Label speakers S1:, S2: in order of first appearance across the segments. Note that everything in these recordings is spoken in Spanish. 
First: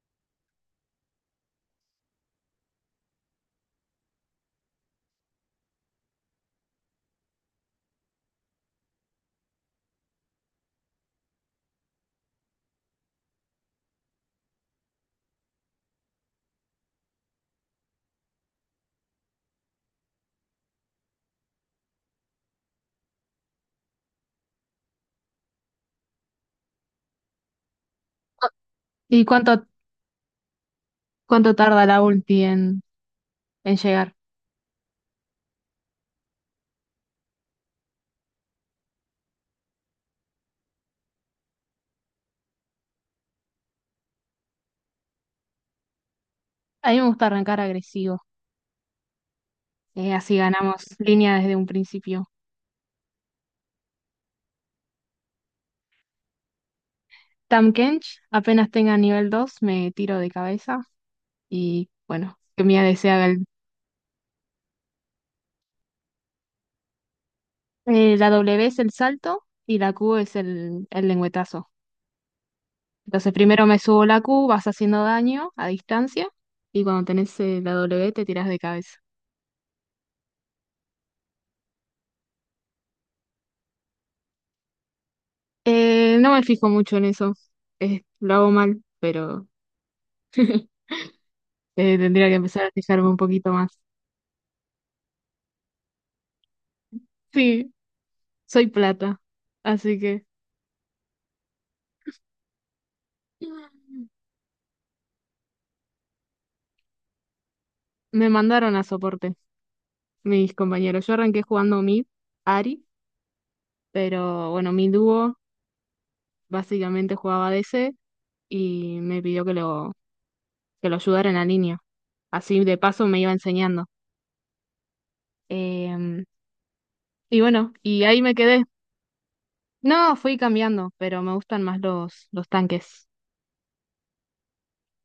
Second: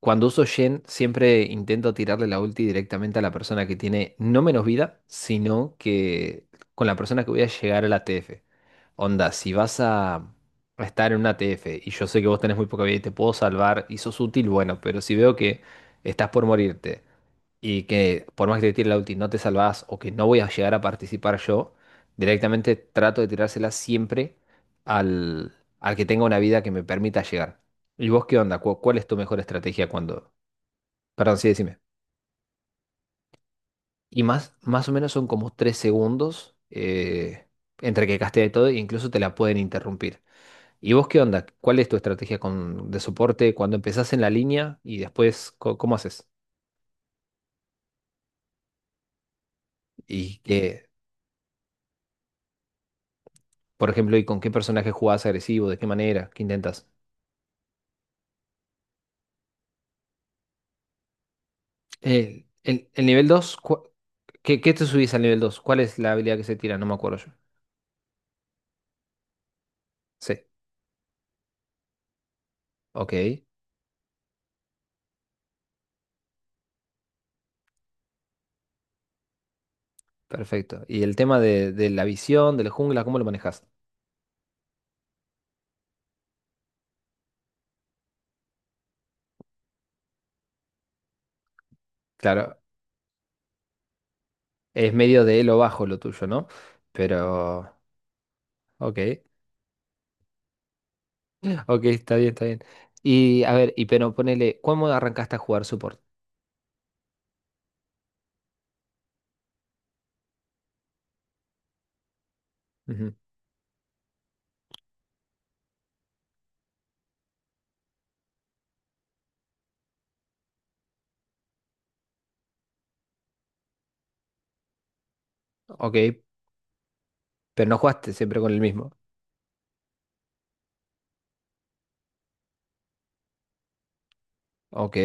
S1: Cuando uso Shen, siempre intento tirarle la ulti directamente a la persona que tiene no menos vida, sino que con la persona que voy a llegar a la TF. Onda, si vas a estar en una TF y yo sé que vos tenés muy poca vida y te puedo salvar y sos útil, bueno, pero si veo que estás por morirte y que por más que te tire la ulti no te salvás o que no voy a llegar a participar yo, directamente trato de tirársela siempre al, al que tenga una vida que me permita llegar. ¿Y vos qué onda? ¿Cuál es tu
S2: ¿Y
S1: mejor
S2: cuánto,
S1: estrategia cuando... Perdón, sí,
S2: cuánto
S1: decime.
S2: tarda la ulti en llegar?
S1: Y más o menos son como 3 segundos, entre que castea y todo, e incluso te la pueden interrumpir. ¿Y vos qué onda? ¿Cuál es tu estrategia con, de soporte cuando empezás en la línea y después cómo haces?
S2: A mí me gusta arrancar agresivo, así
S1: Y
S2: ganamos
S1: que,
S2: línea desde un principio.
S1: por ejemplo, ¿y con qué personaje jugás agresivo? ¿De qué manera? ¿Qué intentas?
S2: Tam Kench, apenas tenga nivel 2 me tiro de cabeza y bueno,
S1: El,
S2: que Mía
S1: el- el
S2: desea
S1: nivel
S2: el...
S1: dos, ¿qué te subís al nivel dos? ¿Cuál es la habilidad que se tira? No me acuerdo yo.
S2: eh, La W es el salto y la Q
S1: Sí,
S2: es el lengüetazo. Entonces
S1: ok.
S2: primero me subo la Q, vas haciendo daño a distancia y cuando tenés la W te tiras de cabeza.
S1: Perfecto. ¿Y el tema de la visión, de la jungla, cómo lo manejas?
S2: No me fijo mucho en eso, lo hago mal. Tendría que
S1: Claro,
S2: empezar a fijarme un poquito más.
S1: es medio de lo bajo lo tuyo, ¿no? Pero,
S2: Sí, soy
S1: ok,
S2: plata. Así que
S1: ok, está bien, está bien. Y a ver, y pero ponele, ¿cómo arrancaste a jugar support?
S2: me mandaron a soporte mis compañeros. Yo arranqué jugando mid, Ari,
S1: Ujú,
S2: pero bueno, mi dúo básicamente jugaba DC y me pidió que lo ayudara en la línea. Así de paso me iba enseñando.
S1: ok,
S2: Em, y
S1: pero
S2: bueno,
S1: no
S2: y
S1: jugaste
S2: ahí me
S1: siempre con el
S2: quedé.
S1: mismo.
S2: No, fui cambiando, pero me gustan más los tanques.
S1: Ok,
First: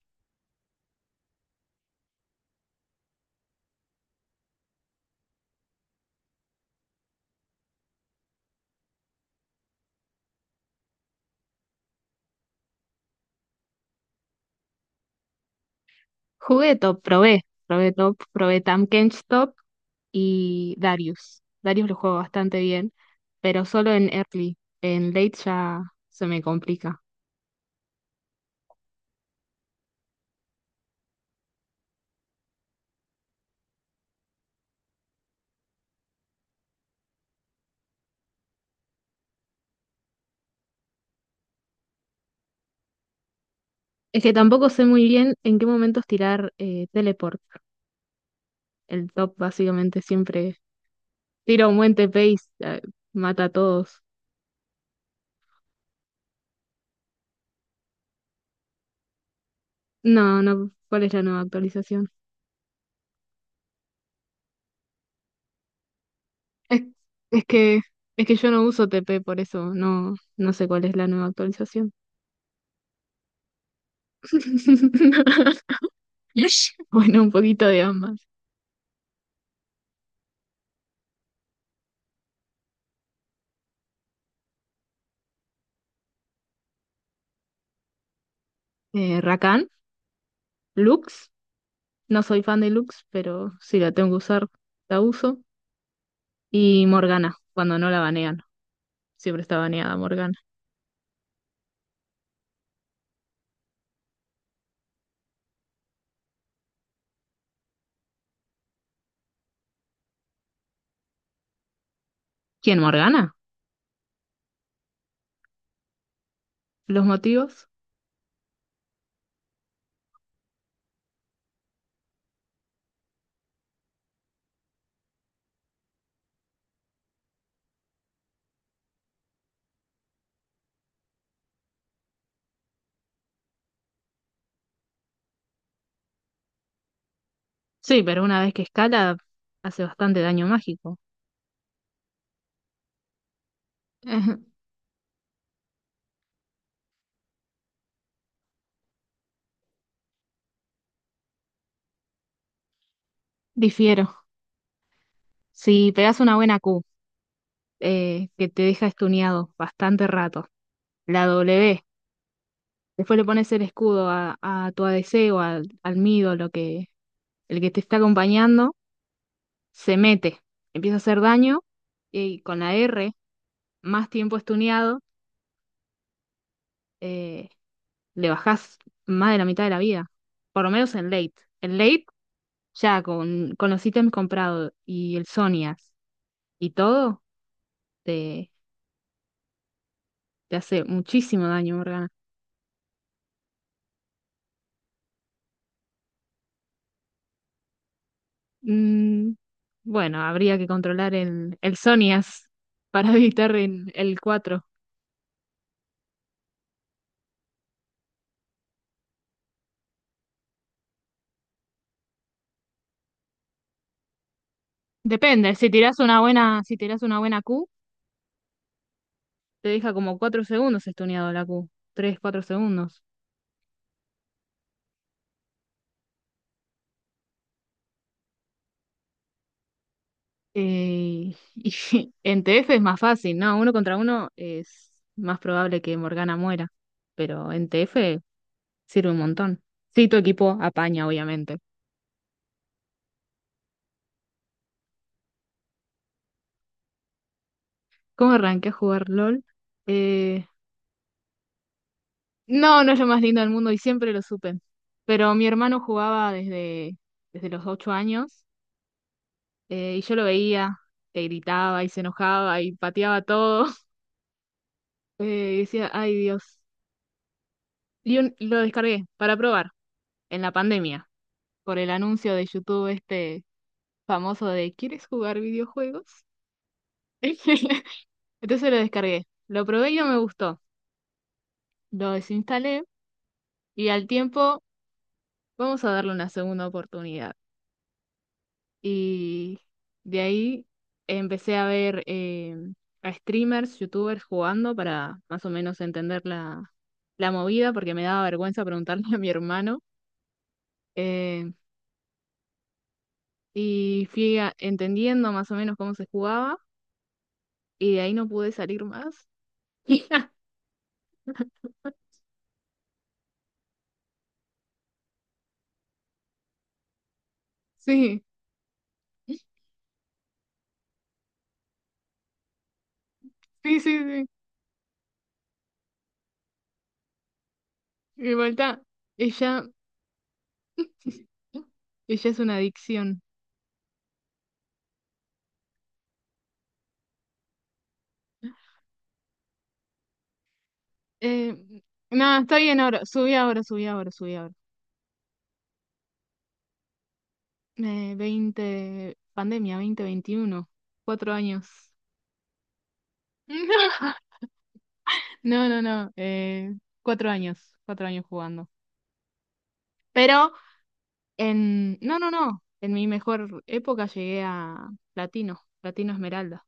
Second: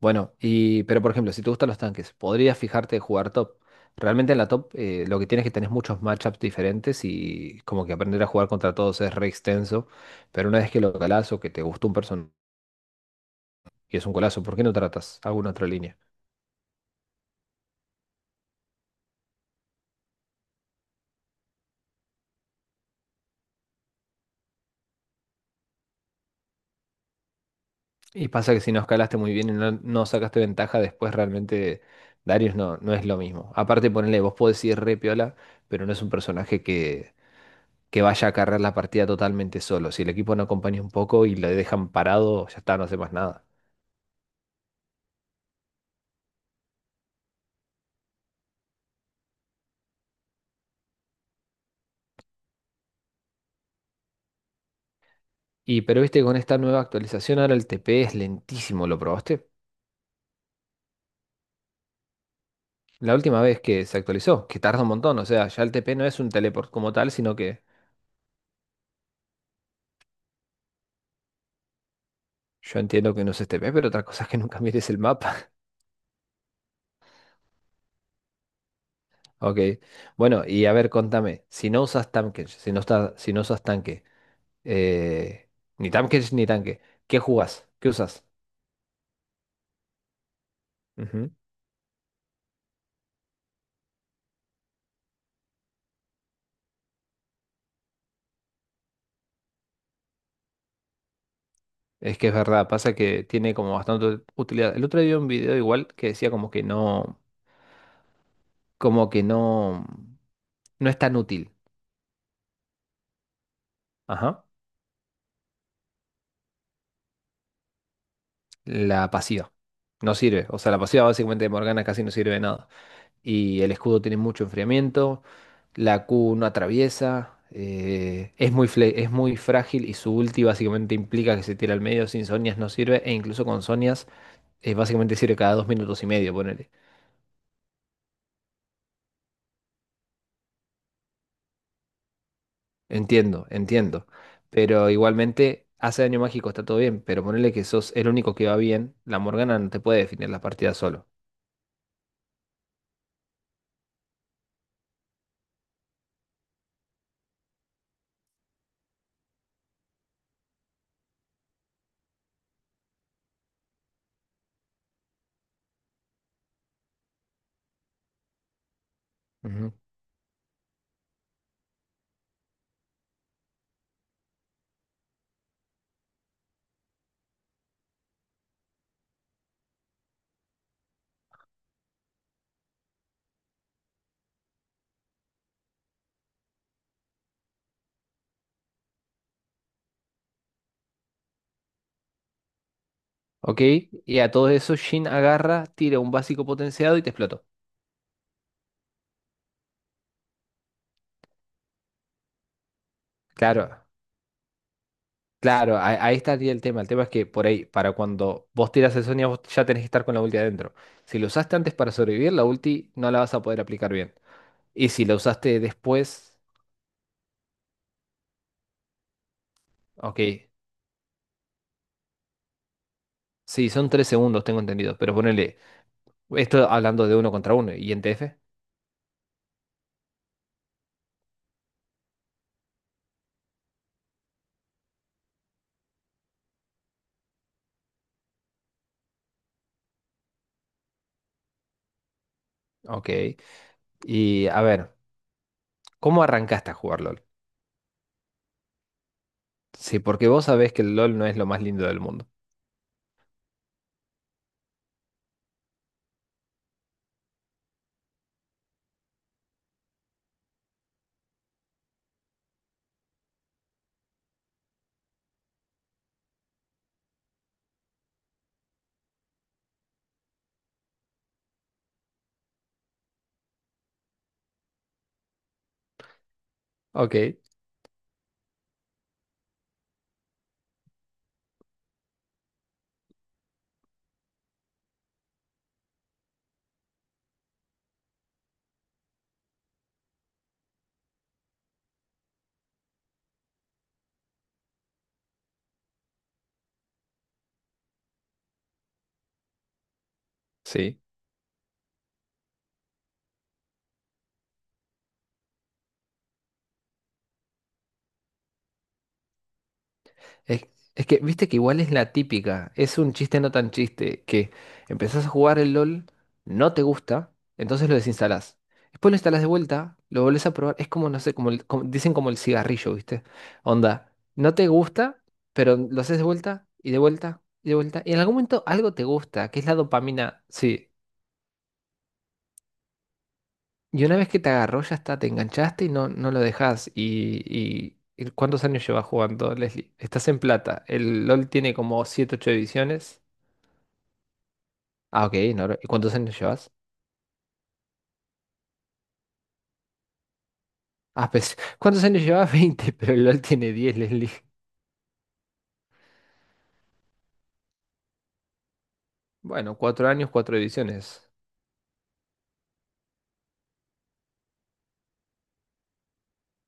S1: bueno, y pero por ejemplo, si te gustan los tanques, podrías fijarte en jugar top. Realmente en la top, lo que tienes es que tenés muchos matchups diferentes y como que aprender a jugar contra todos es re extenso, pero una vez que lo calás o que te gustó un personaje... Y es un golazo. ¿Por qué no tratas alguna otra línea?
S2: Jugué top, probé top, probé Tamkench top y Darius. Darius lo juego bastante bien, pero solo en early. En late ya se me complica.
S1: Y pasa que si no escalaste muy bien y no, no sacaste ventaja, después realmente Darius no, no es lo mismo. Aparte, ponele, vos podés ir re piola, pero no es un personaje que vaya a cargar la partida totalmente solo. Si el equipo no acompaña un poco y le dejan parado, ya está, no hace más nada.
S2: Es que tampoco sé muy bien en qué momentos tirar teleport. El top básicamente siempre tira un buen TP y mata a todos.
S1: Y pero viste, con esta nueva actualización ahora el TP es lentísimo, ¿lo probaste?
S2: No, no, ¿cuál es la nueva actualización?
S1: La última vez que se actualizó, que tarda un montón, o sea, ya el TP no es un teleport
S2: Es,
S1: como tal, sino
S2: es
S1: que
S2: que, es que yo no uso TP, por eso no, no sé cuál es la nueva actualización.
S1: yo entiendo que no es TP, pero otra cosa es que nunca mires el mapa.
S2: Bueno, un poquito de ambas.
S1: Ok. Bueno, y a ver, contame, si no usas Tamkech, si no estás, si no usas tanque, eh, ni Tamkech ni tanque, ¿qué jugás? ¿Qué usas?
S2: Rakan, Lux.
S1: Ujú.
S2: No soy fan de Lux, pero si la tengo que usar, la uso. Y Morgana, cuando no la banean. Siempre está baneada Morgana.
S1: Es que es verdad, pasa que tiene como bastante utilidad. El otro día vi un video igual que decía como que no, no es tan útil.
S2: ¿Quién, Morgana?
S1: Ajá.
S2: ¿Los motivos?
S1: La pasiva. No sirve. O sea, la pasiva básicamente de Morgana casi no sirve de nada. Y el escudo tiene mucho enfriamiento, la Q no atraviesa, es muy frágil y su ulti básicamente implica que se tira al medio, sin Sonias no sirve, e incluso con Sonias, básicamente sirve cada 2 minutos y medio, ponele.
S2: Sí, pero una vez que escala, hace bastante daño mágico.
S1: Entiendo, entiendo.
S2: Ajá.
S1: Pero igualmente hace daño mágico, está todo bien, pero ponele que sos el único que va bien, la Morgana no te puede definir la partida solo.
S2: Difiero. Si pegas una buena Q, que te deja estuneado bastante rato. La W. Después le pones el escudo a tu ADC o al mid o lo que, el que te está acompañando
S1: Ujú.
S2: se mete, empieza a hacer daño y con la R, más tiempo estuneado, eh, le bajás más de la mitad de la vida, por lo menos en late. En late, ya con los ítems comprados y el Sonias y todo, te, te hace muchísimo daño, Morgana.
S1: Ok, y a todo eso Shin agarra, tira un básico potenciado y te explotó.
S2: Mm, bueno, habría que controlar el Sonias para evitar
S1: Claro,
S2: el cuatro.
S1: claro, ahí estaría el tema. El tema es que por ahí, para cuando vos tiras el Sonia, vos ya tenés que estar con la ulti adentro. Si lo usaste antes para sobrevivir, la ulti no la vas a poder aplicar bien. Y si la
S2: Depende,
S1: usaste
S2: si tirás una
S1: después,
S2: buena, si tirás una buena Q, te deja como
S1: ok.
S2: 4 segundos estuneado la Q. 3, 4 segundos.
S1: Sí, son 3 segundos, tengo entendido. Pero ponele, esto hablando de uno contra uno. ¿Y en TF?
S2: Y en TF es más fácil, ¿no? Uno contra uno es más probable que Morgana muera, pero en TF sirve un montón. Sí, tu equipo apaña, obviamente.
S1: Ok. Y a ver, ¿cómo arrancaste a jugar LOL?
S2: ¿Cómo arranqué a jugar LOL?
S1: Sí, porque
S2: Eh,
S1: vos sabés que el LOL no es lo más lindo del mundo.
S2: no, no es lo más lindo del mundo y siempre lo supe. Pero mi hermano jugaba desde los 8 años y yo lo veía, que gritaba y se enojaba y pateaba todo. Y decía, ay Dios. Y lo descargué para probar en la pandemia, por el anuncio de YouTube este famoso de ¿Quieres jugar videojuegos?
S1: Ok,
S2: Entonces lo descargué, lo probé y no me gustó, lo desinstalé y al tiempo vamos a darle una segunda oportunidad. Y de ahí empecé a ver a streamers, youtubers jugando para más o menos entender la movida porque me daba vergüenza preguntarle a mi hermano.
S1: sí.
S2: eh, y fui entendiendo más o menos cómo se jugaba y de ahí no pude salir más.
S1: Es, viste que igual es la típica, es un chiste no tan chiste, que empezás a jugar el LOL, no te gusta, entonces lo
S2: Sí,
S1: desinstalás. Después lo instalás de vuelta, lo volvés a probar, es como, no sé, como, dicen como el cigarrillo, ¿viste?
S2: sí, sí,
S1: Onda,
S2: sí.
S1: no te gusta, pero lo haces de vuelta y de vuelta y de vuelta, y en
S2: Y
S1: algún momento
S2: vuelta,
S1: algo te gusta, que es
S2: ella,
S1: la dopamina, sí,
S2: ella es una adicción.
S1: y una vez que te agarró, ya está, te enganchaste y no, no lo dejás. Y ¿cuántos años llevas jugando, Leslie? Estás en plata. El LOL
S2: Eh,
S1: tiene como 7
S2: Nada,
S1: 8
S2: está bien ahora.
S1: ediciones.
S2: Subí ahora, subí ahora, subí ahora.
S1: Ah, ok, no, ¿y cuántos años llevas?
S2: 20, pandemia, 20, 21.
S1: Ah,
S2: Cuatro
S1: pues,
S2: años.
S1: ¿cuántos años llevas? 20, pero el LOL tiene 10, Leslie.
S2: No, no, no. 4 años, 4 años jugando.
S1: Bueno, 4 años,
S2: Pero
S1: 4 ediciones.
S2: No, no, no. En mi mejor época llegué a platino, platino esmeralda.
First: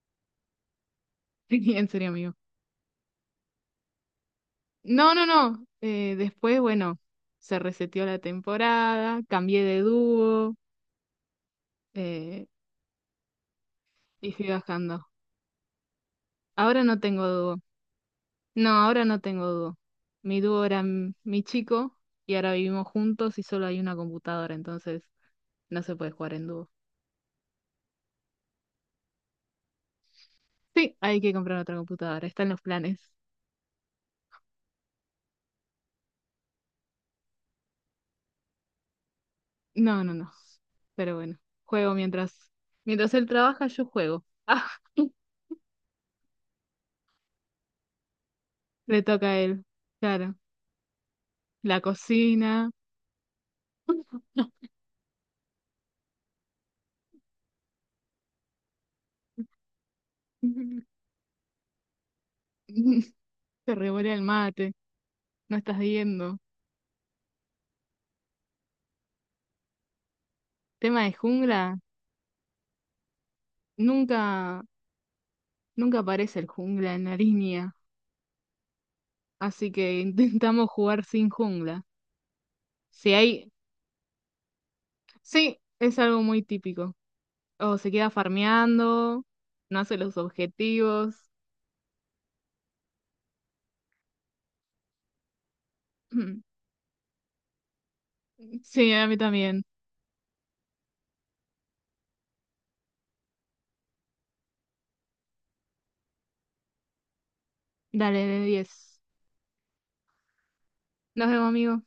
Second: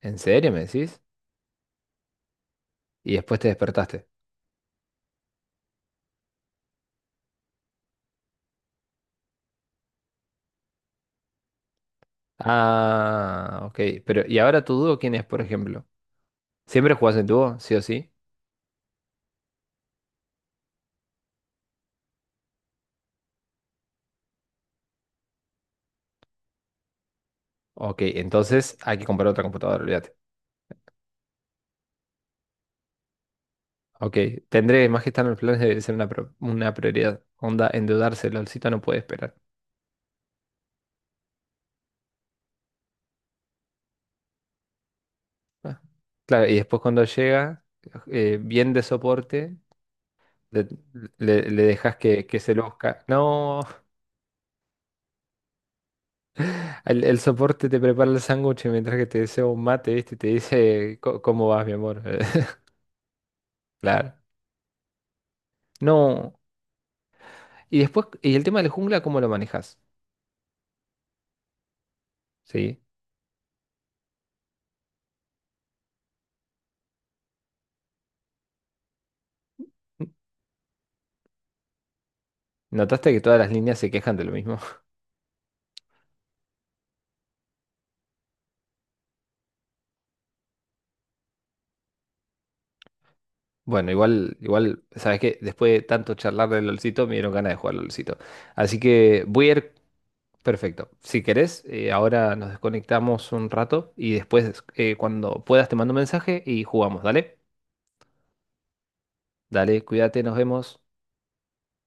S1: ¿En serio, me decís?
S2: En serio, amigo.
S1: Y después te despertaste.
S2: No, no, no. Después, bueno, se reseteó la temporada, cambié de dúo eh,
S1: Ah, ok. Pero,
S2: y
S1: ¿y
S2: fui
S1: ahora tu dúo
S2: bajando.
S1: quién es, por ejemplo?
S2: Ahora
S1: ¿Siempre
S2: no
S1: jugás en
S2: tengo
S1: dúo,
S2: dúo.
S1: sí o sí?
S2: No, ahora no tengo dúo. Mi dúo era mi chico y ahora vivimos juntos y solo hay una computadora, entonces no se puede jugar en dúo.
S1: Ok, entonces hay que comprar otra computadora, olvídate.
S2: Sí, hay que comprar otra computadora, está en los planes.
S1: Ok, tendré más que estar en los planes, debe ser una, una prioridad. Onda, endeudarse, LOLcito no puede esperar.
S2: No, no, no. Pero bueno, juego mientras él trabaja, yo juego. Ah,
S1: Ah. Claro, y después cuando llega, bien de
S2: le toca a
S1: soporte,
S2: él. Claro.
S1: le, le
S2: La
S1: dejas que se
S2: cocina.
S1: luzca. No, el soporte te prepara el sándwich mientras que te desea un mate, ¿viste? Y te dice, cómo vas, mi amor?"
S2: Te
S1: Claro.
S2: revolea el mate, no estás
S1: No.
S2: viendo.
S1: Y después, ¿y el tema del jungla, cómo lo manejas?
S2: Tema de jungla,
S1: ¿Sí?
S2: nunca, nunca aparece el jungla en la línea, así que intentamos jugar sin jungla.
S1: ¿Notaste
S2: Si
S1: que todas
S2: hay,
S1: las líneas se quejan de lo mismo?
S2: sí, es algo muy típico. O se queda farmeando, no hace los objetivos.
S1: Bueno, igual, igual, sabes que después de tanto charlar del LOLcito, me dieron ganas de jugar al LOLcito. Así
S2: Sí, a mí
S1: que voy a
S2: también.
S1: ir perfecto. Si querés, ahora nos desconectamos un rato y después, cuando puedas, te mando un mensaje y jugamos. Dale,
S2: Dale, de 10.
S1: dale, cuídate, nos vemos.
S2: Nos vemos, amigo.